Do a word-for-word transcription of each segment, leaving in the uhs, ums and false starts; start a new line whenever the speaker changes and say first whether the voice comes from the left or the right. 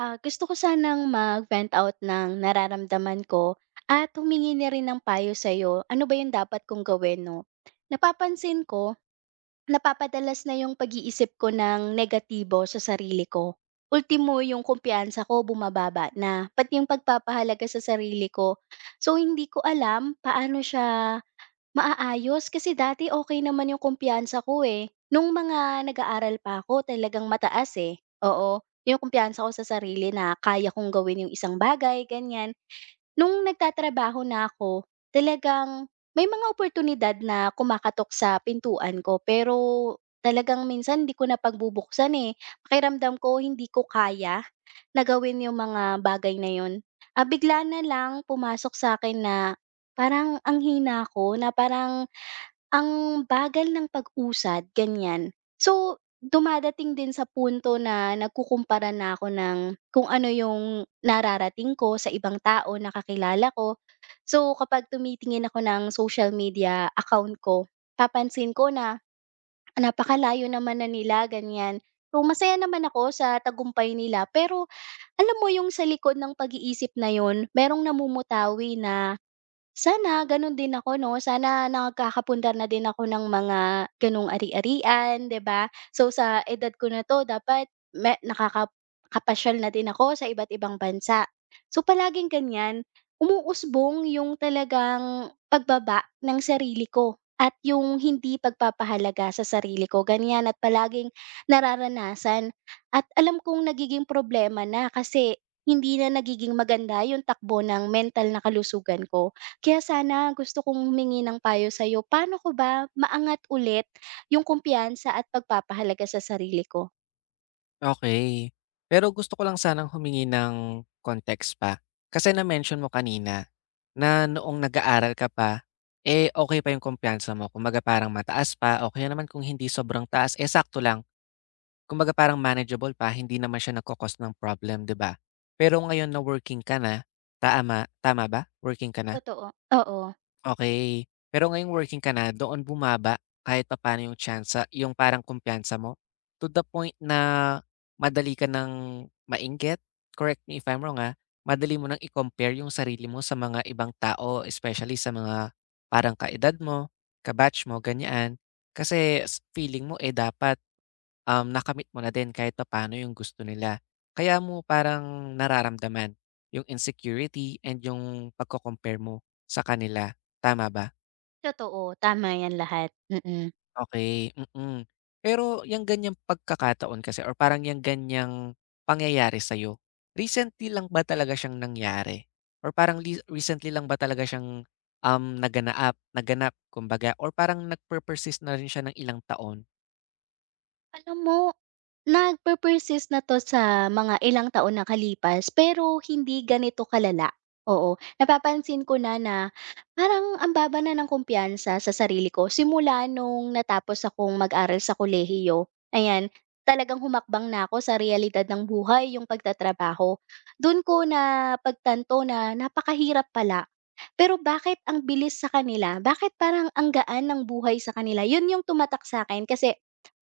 right: Ah, gusto ko sanang mag-vent out ng nararamdaman ko at humingi na rin ng payo sa'yo. Ano ba yung dapat kong gawin, no? Napapansin ko, napapadalas na yung pag-iisip ko ng negatibo sa sarili ko. Ultimo yung kumpiyansa ko bumababa na, pati yung pagpapahalaga sa sarili ko. So, hindi ko alam paano siya maaayos kasi dati okey naman yung kumpiyansa ko, eh. Nung mga nag-aaral pa ako talagang mataas, eh, oo. Yung kumpiyansa ko sa sarili na kaya kong gawin yung isang bagay, ganyan. Nung nagtatrabaho na ako, talagang may mga oportunidad na kumakatok sa pintuan ko pero talagang minsan hindi ko na pagbubuksan, eh. Pakiramdam ko hindi ko kaya na gawin yung mga bagay na yun. Ah, bigla na lang pumasok sa akin na parang ang hina ko na parang ang bagal ng pag-usad, ganyan. So, dumadating din sa punto na nagkukumpara na ako ng kung ano yung nararating ko sa ibang tao na kakilala ko. So, kapag tumitingin ako ng social media account ko, papansin ko na, "Ah, napakalayo naman na nila, ganyan." So, masaya naman ako sa tagumpay nila pero alam mo yung sa likod ng pag-iisip na yun, merong namumutawi na sana gano'n din ako 'no, sana nakakakapunta na din ako ng mga gano'ng ari-arian, 'di ba? So, sa edad ko na 'to dapat me nakakapasyal na din ako sa iba't ibang bansa. So, palaging ganiyan, umuusbong yung talagang pagbaba ng sarili ko at yung hindi pagpapahalaga sa sarili ko, ganiyan at palaging nararanasan. At alam kong nagiging problema na kasi hindi na nagiging maganda yung takbo ng mental na kalusugan ko. Kaya sana gusto kong humingi ng payo sa'yo. Paano ko ba maangat ulit yung kumpiyansa at pagpapahalaga sa sarili ko?
left: Okay. Pero gusto ko lang sanang humingi ng context pa. Kasi na-mention mo kanina na noong nag-aaral ka pa, eh, okay pa yung kumpiyansa mo. Kumbaga parang mataas pa o kaya naman kung hindi sobrang taas, eh, sakto lang. Kumbaga parang manageable pa, hindi naman siya nagko-cause ng problem, 'di ba? Pero ngayon na working ka na, tama tama ba? Working ka na?
right: Totoo. Oo.
left: Okay. Pero ngayong working ka na, doon bumaba kahit papaano yung chance, yung parang kumpiyansa mo? To the point na madali ka ng mainggit? Correct me if I'm wrong, ah. Madali mo ng i-compare yung sarili mo sa mga ibang tao, especially sa mga parang kaedad mo, ka mo, ganyan. Kasi s feeling mo, eh, dapat, um, nakamit mo na din kahit paano yung gusto nila. Kaya mo parang nararamdaman yung insecurity and yung pagko-compare mo sa kanila. Tama ba?
right: Totoo, tama yan lahat. Mm.
left: Okay. Mm. Pero yung ganyang pagkakataon kasi or parang yang ganyang pangyayari sa'yo, recently lang ba talaga siyang nangyari? Or parang li recently lang ba talaga siyang, um, naganaap naganap kumbaga or parang nagpe na rin siya ng ilang taon?
right: Alam mo, nagpe-persist na 'to sa mga ilang taon nakalipas, pero hindi ganito kalala, oo. Napapansin ko na na parang ang baba na ng kumpiyansa sa sarili ko simula nung natapos akong mag-aral sa kolehiyo, ayan. Talagang humakbang na ako sa realidad ng buhay, yung pagtatrabaho. Dun ko na pagtanto na napakahirap pala, pero bakit ang bilis sa kanila? Bakit parang ang gaan ng buhay sa kanila? Yun yung tumatak sa'kin kasi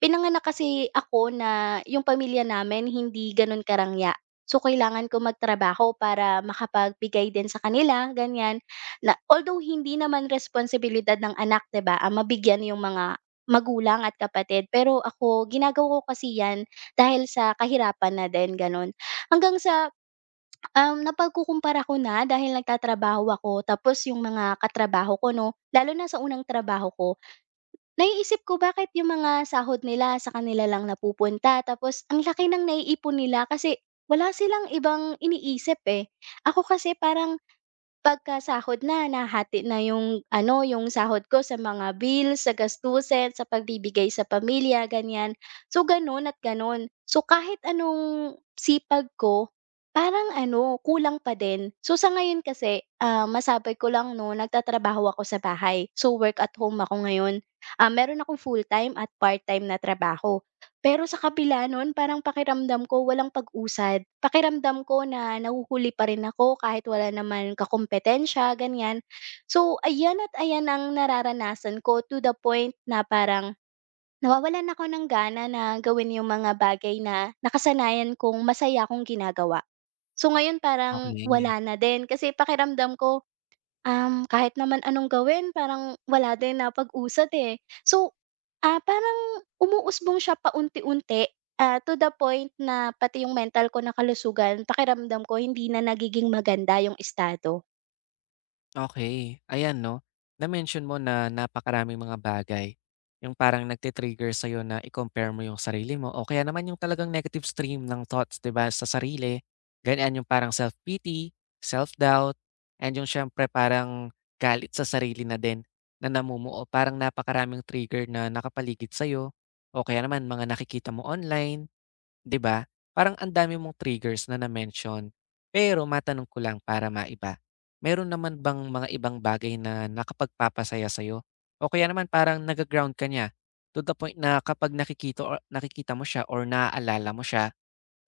right: pinanganak kasi ako na yung pamilya namin hindi gano'n karangya. So, kailangan ko magtrabaho para makapagbigay din sa kanila, ganyan. Na although hindi naman responsibilidad ng anak, 'di ba, ang mabigyan yung mga magulang at kapatid. Pero ako ginagawa ko kasi 'yan dahil sa kahirapan na din, gano'n. Hanggang sa Um, napagkukumpara ko na dahil nagtatrabaho ako tapos yung mga katrabaho ko 'no, lalo na sa unang trabaho ko, naiisip ko bakit yung mga sahod nila sa kanila lang napupunta tapos ang laki ng naiipon nila kasi wala silang ibang iniisip, eh. Ako kasi parang pagkasahod na, nahati na yung ano, yung sahod ko sa mga bills, sa gastusin, sa pagbibigay sa pamilya, ganyan. So, gano'n at gano'n. So, kahit anong sipag ko, parang ano, kulang pa din. So, sa ngayon kasi, ah, masabi ko lang 'no, nagtatrabaho ako sa bahay. So, work at home ako ngayon. Ah, meron akong full-time at part-time na trabaho. Pero sa kabila nun parang pakiramdam ko walang pag-usad. Pakiramdam ko na nahuhuli pa rin ako kahit wala naman kakumpetensya, ganyan. So, ayan at ayan ang nararanasan ko to the point na parang nawawalan ako ng gana na gawin yung mga bagay na nakasanayan kong masaya akong ginagawa. So, ngayon parang
left: Okay.
right: wala na din kasi pakiramdam ko, Um, kahit naman anong gawin parang wala din pag usad eh. So, ah, parang umuusbong siya paunti-unti, ah, to the point na pati yung mental ko na kalusugan pakiramdam ko hindi na nagiging maganda yung estado.
left: Okay, ayan 'no, na-mention mo na napakaraming mga bagay, yung parang nagti-trigger sa'yo na i-compare mo yung sarili mo o kaya naman yung talagang negative stream ng thoughts, 'di ba, sa sarili. Ganyan yung parang self-pity, self-doubt, and yung siyempre parang galit sa sarili na din na namumuo. Parang napakaraming trigger na nakapaligid sa'yo o kaya naman mga nakikita mo online. 'Di ba? Parang ang dami mong triggers na na-mention. Pero matanong ko lang para maiba, meron naman bang mga ibang bagay na nakapagpapasaya sa'yo? O kaya naman parang naga-ground ka niya to the point na kapag nakikita or nakikita mo siya or naaalala mo siya,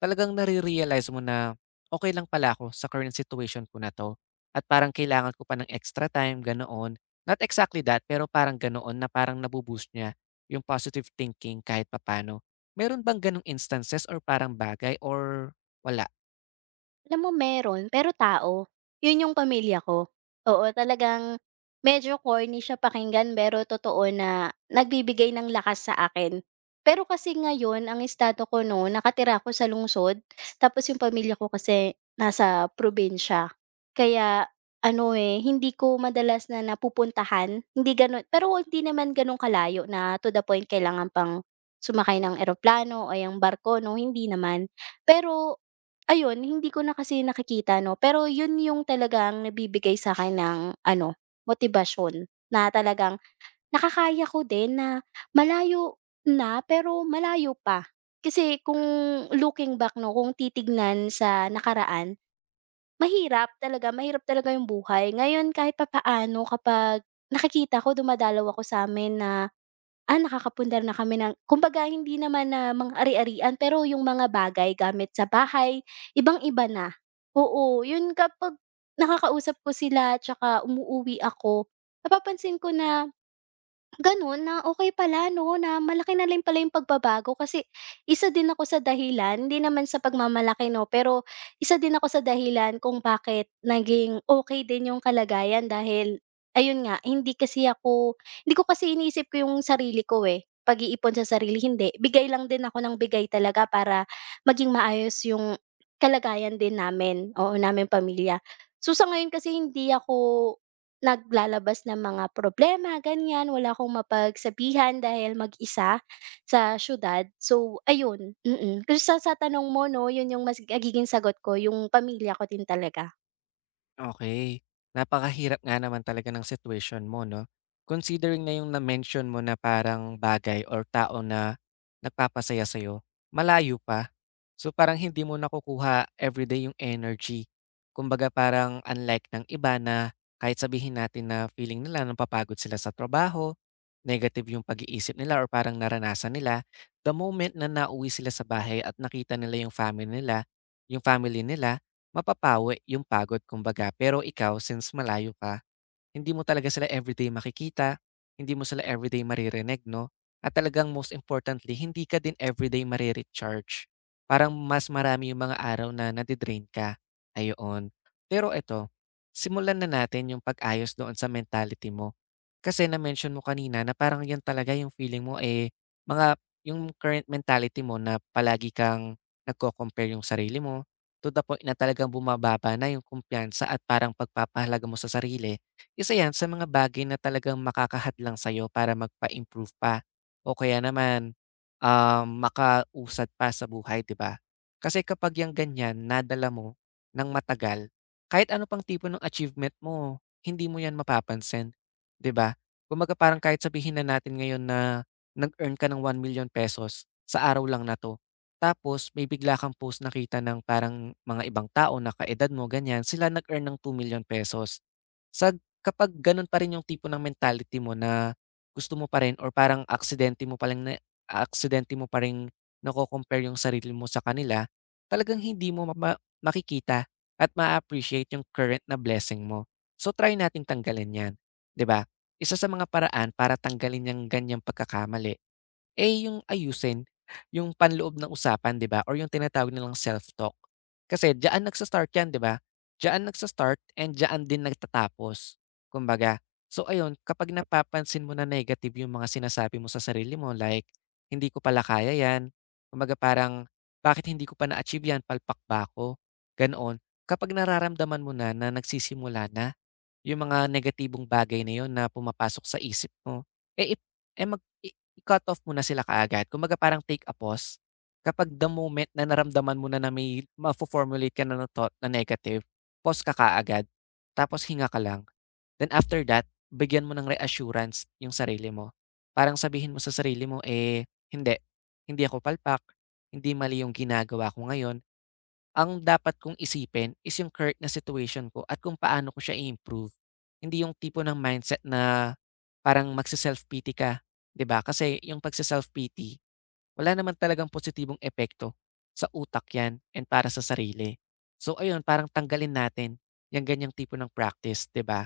left: talagang nare-realize mo na, "Okay lang pala ako sa current situation ko na 'to at parang kailangan ko pa ng extra time," ganoon. Not exactly that, pero parang ganoon na parang nabo niya yung positive thinking kahit papaano. Meron bang gano'ng instances or parang bagay or wala?
right: Alam mo, meron, pero tao. 'Yun yung pamilya ko. Oo, talagang medyo corny siya pakinggan pero totoo na nagbibigay ng lakas sa akin. Pero kasi ngayon ang estado ko no'n nakatira ako sa lungsod, tapos yung pamilya ko kasi nasa probinsya. Kaya ano, eh, hindi ko madalas na napupuntahan, hindi gano'n pero hindi naman gano'n kalayo na to the point kailangan pang sumakay ng eroplano o yung barko 'no, hindi naman. Pero ayun, hindi ko na kasi nakikita 'no, pero yun yung talagang nabibigay sa akin ng ano, motibasyon na talagang nakakaya ko din na malayo na, pero malayo pa. Kasi kung looking back 'no, kung titignan sa nakaraan, mahirap talaga, mahirap talaga yung buhay. Ngayon kahit papaano kapag nakikita ko dumadalaw ako sa amin na, ah, nakakapundar na kami ng kumbaga hindi naman na mga ari-arian pero yung mga bagay gamit sa bahay, ibang-iba na. Oo, yun kapag nakakausap ko sila 'tsaka umuuwi ako, napapansin ko na gano'n na okay pala 'no, na malaki na rin pala yung pagbabago kasi isa din ako sa dahilan, hindi naman sa pagmamalaki 'no, pero isa din ako sa dahilan kung bakit naging okay din yung kalagayan dahil ayun nga, hindi kasi ako hindi ko kasi iniisip ko yung sarili ko, eh, pag-iipon sa sarili, hindi. Bigay lang din ako ng bigay talaga para maging maayos yung kalagayan din namin, oo, namin pamilya. So, sa ngayon kasi hindi ako naglalabas ng mga problema ganyan, wala akong mapagsabihan dahil mag-isa sa siyudad. So ayun, mm. Kasi sa sa tanong mo 'no, 'yun 'yung mas magiging sagot ko 'yung pamilya ko din talaga.
left: Okay, napakahirap nga naman talaga ng situation mo 'no. Considering na yung na-mention mo na parang bagay or tao na nagpapasaya sa'yo, malayo pa. So, parang hindi mo nakukuha everyday yung energy. Kumbaga parang unlike ng iba na kahit sabihin natin na feeling nila napapagod sila sa trabaho, negative yung pag-iisip nila or parang naranasan nila, the moment na nauwi sila sa bahay at nakita nila yung family nila yung family nila, mapapawi yung pagod, kumbaga. Pero ikaw, since malayo ka, hindi mo talaga sila everyday makikita, hindi mo sila everyday maririnig 'no, at talagang most importantly hindi ka din everyday mare parang mas marami yung mga araw na nade-drain ka, ayoon. Pero eto, simulan na natin yung pag-ayos doon sa mentality mo. Kasi na-mention mo kanina na parang 'yan talaga yung feeling mo, eh, mga yung current mentality mo na palagi kang nagko-compare yung sarili mo to the point na talagang bumababa na yung kumpiyansa at parang pagpapahalaga mo sa sarili. Isa 'yan sa mga bagay na talagang makakahadlang sa'yo para magpa-improve pa o kaya naman, um, makausad pa sa buhay, 'di ba? Kasi kapag yung ganyan nadala mo ng matagal, kahit ano pang tipo ng achievement mo, hindi mo 'yan mapapansin, 'di ba? Kumbaga parang kahit sabihin na natin ngayon na nag-earn ka ng one million pesos sa araw lang na 'to. Tapos may bigla kang post nakita ng parang mga ibang tao na kaedad mo ganyan, sila nag-earn ng two million pesos. Sa kapag gano'n pa rin yung tipo ng mentality mo na gusto mo pa rin or parang aksidente mo pa lang na aksidente mo pa ring nako-compare yung sarili mo sa kanila, talagang hindi mo mama makikita at ma appreciate yung current na blessing mo. So, try nating tanggalin 'yan, 'di ba? Isa sa mga paraan para tanggalin yang ganyang pagkakamali, eh, yung ayusin yung panloob ng usapan, 'di ba, or yung tinatawag nilang self-talk. Kasi diyaan nagsa-start yan, 'di ba? Diyaan nagsa-start and diyaan din nagtatapos, kumbaga. So ayun, kapag napapansin mo na negative yung mga sinasabi mo sa sarili mo like, "Hindi ko pala kaya yan." Kumbaga parang, "Bakit hindi ko pa na-achieve yan, palpak ba ako?" Ganoon. Kapag nararamdaman mo na na nagsisimula na yung mga negatibong bagay na yun na pumapasok sa isip mo, eh, ip eh, mag i i-cut off mo na sila kaagad. Kumbaga parang take a pause. Kapag the moment na naramdaman mo na na may mafo-formulate ka na na thought na negative, pause ka kaagad, tapos hinga ka lang. Then after that, bigyan mo ng reassurance yung sarili mo. Parang sabihin mo sa sarili mo, eh, "Hindi, hindi ako palpak, hindi mali yung ginagawa ko ngayon, ang dapat kong isipin is yung current na situation ko at kung paano ko siya i-improve. Hindi yung tipo ng mindset na parang magse-self-pity ka, 'di ba? Kasi yung pagse-self-pity, wala naman talagang positibong epekto sa utak 'yan and para sa sarili. So ayun, parang tanggalin natin yung ganyang tipo ng practice, 'di ba?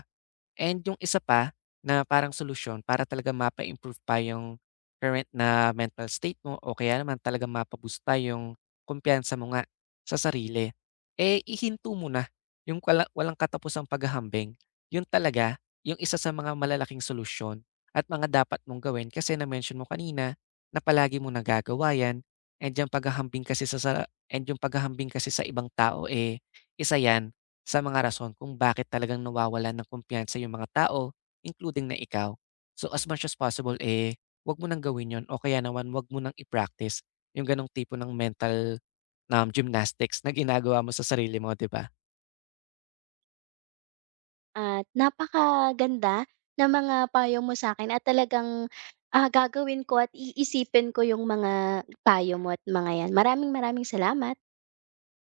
left: And yung isa pa na parang solusyon para talaga mapa-improve pa yung current na mental state mo o kaya naman talagang mapa pa yung kumpiyansa mo nga sa sarili, eh ihinto mo na yung wala, walang katapusang paghahambing. Yun talaga yung isa sa mga malalaking solusyon at mga dapat mong gawin kasi na-mention mo kanina na palagi mo nagagawa yan and yung paghahambing kasi sa, sa and yung paghahambing kasi sa ibang tao, eh, isa yan sa mga rason kung bakit talagang nawawalan ng kumpiyansa yung mga tao, including na ikaw. So as much as possible, eh, wag mo nang gawin yon o kaya naman wag mo nang i-practice yung ganong tipo ng mental, um, gymnastics na ginagawa mo sa sarili mo, di ba?
right: At napakaganda na mga payo mo sa akin at talagang, ah, gagawin ko at iisipin ko 'yung mga payo mo at mga 'yan. Maraming maraming salamat.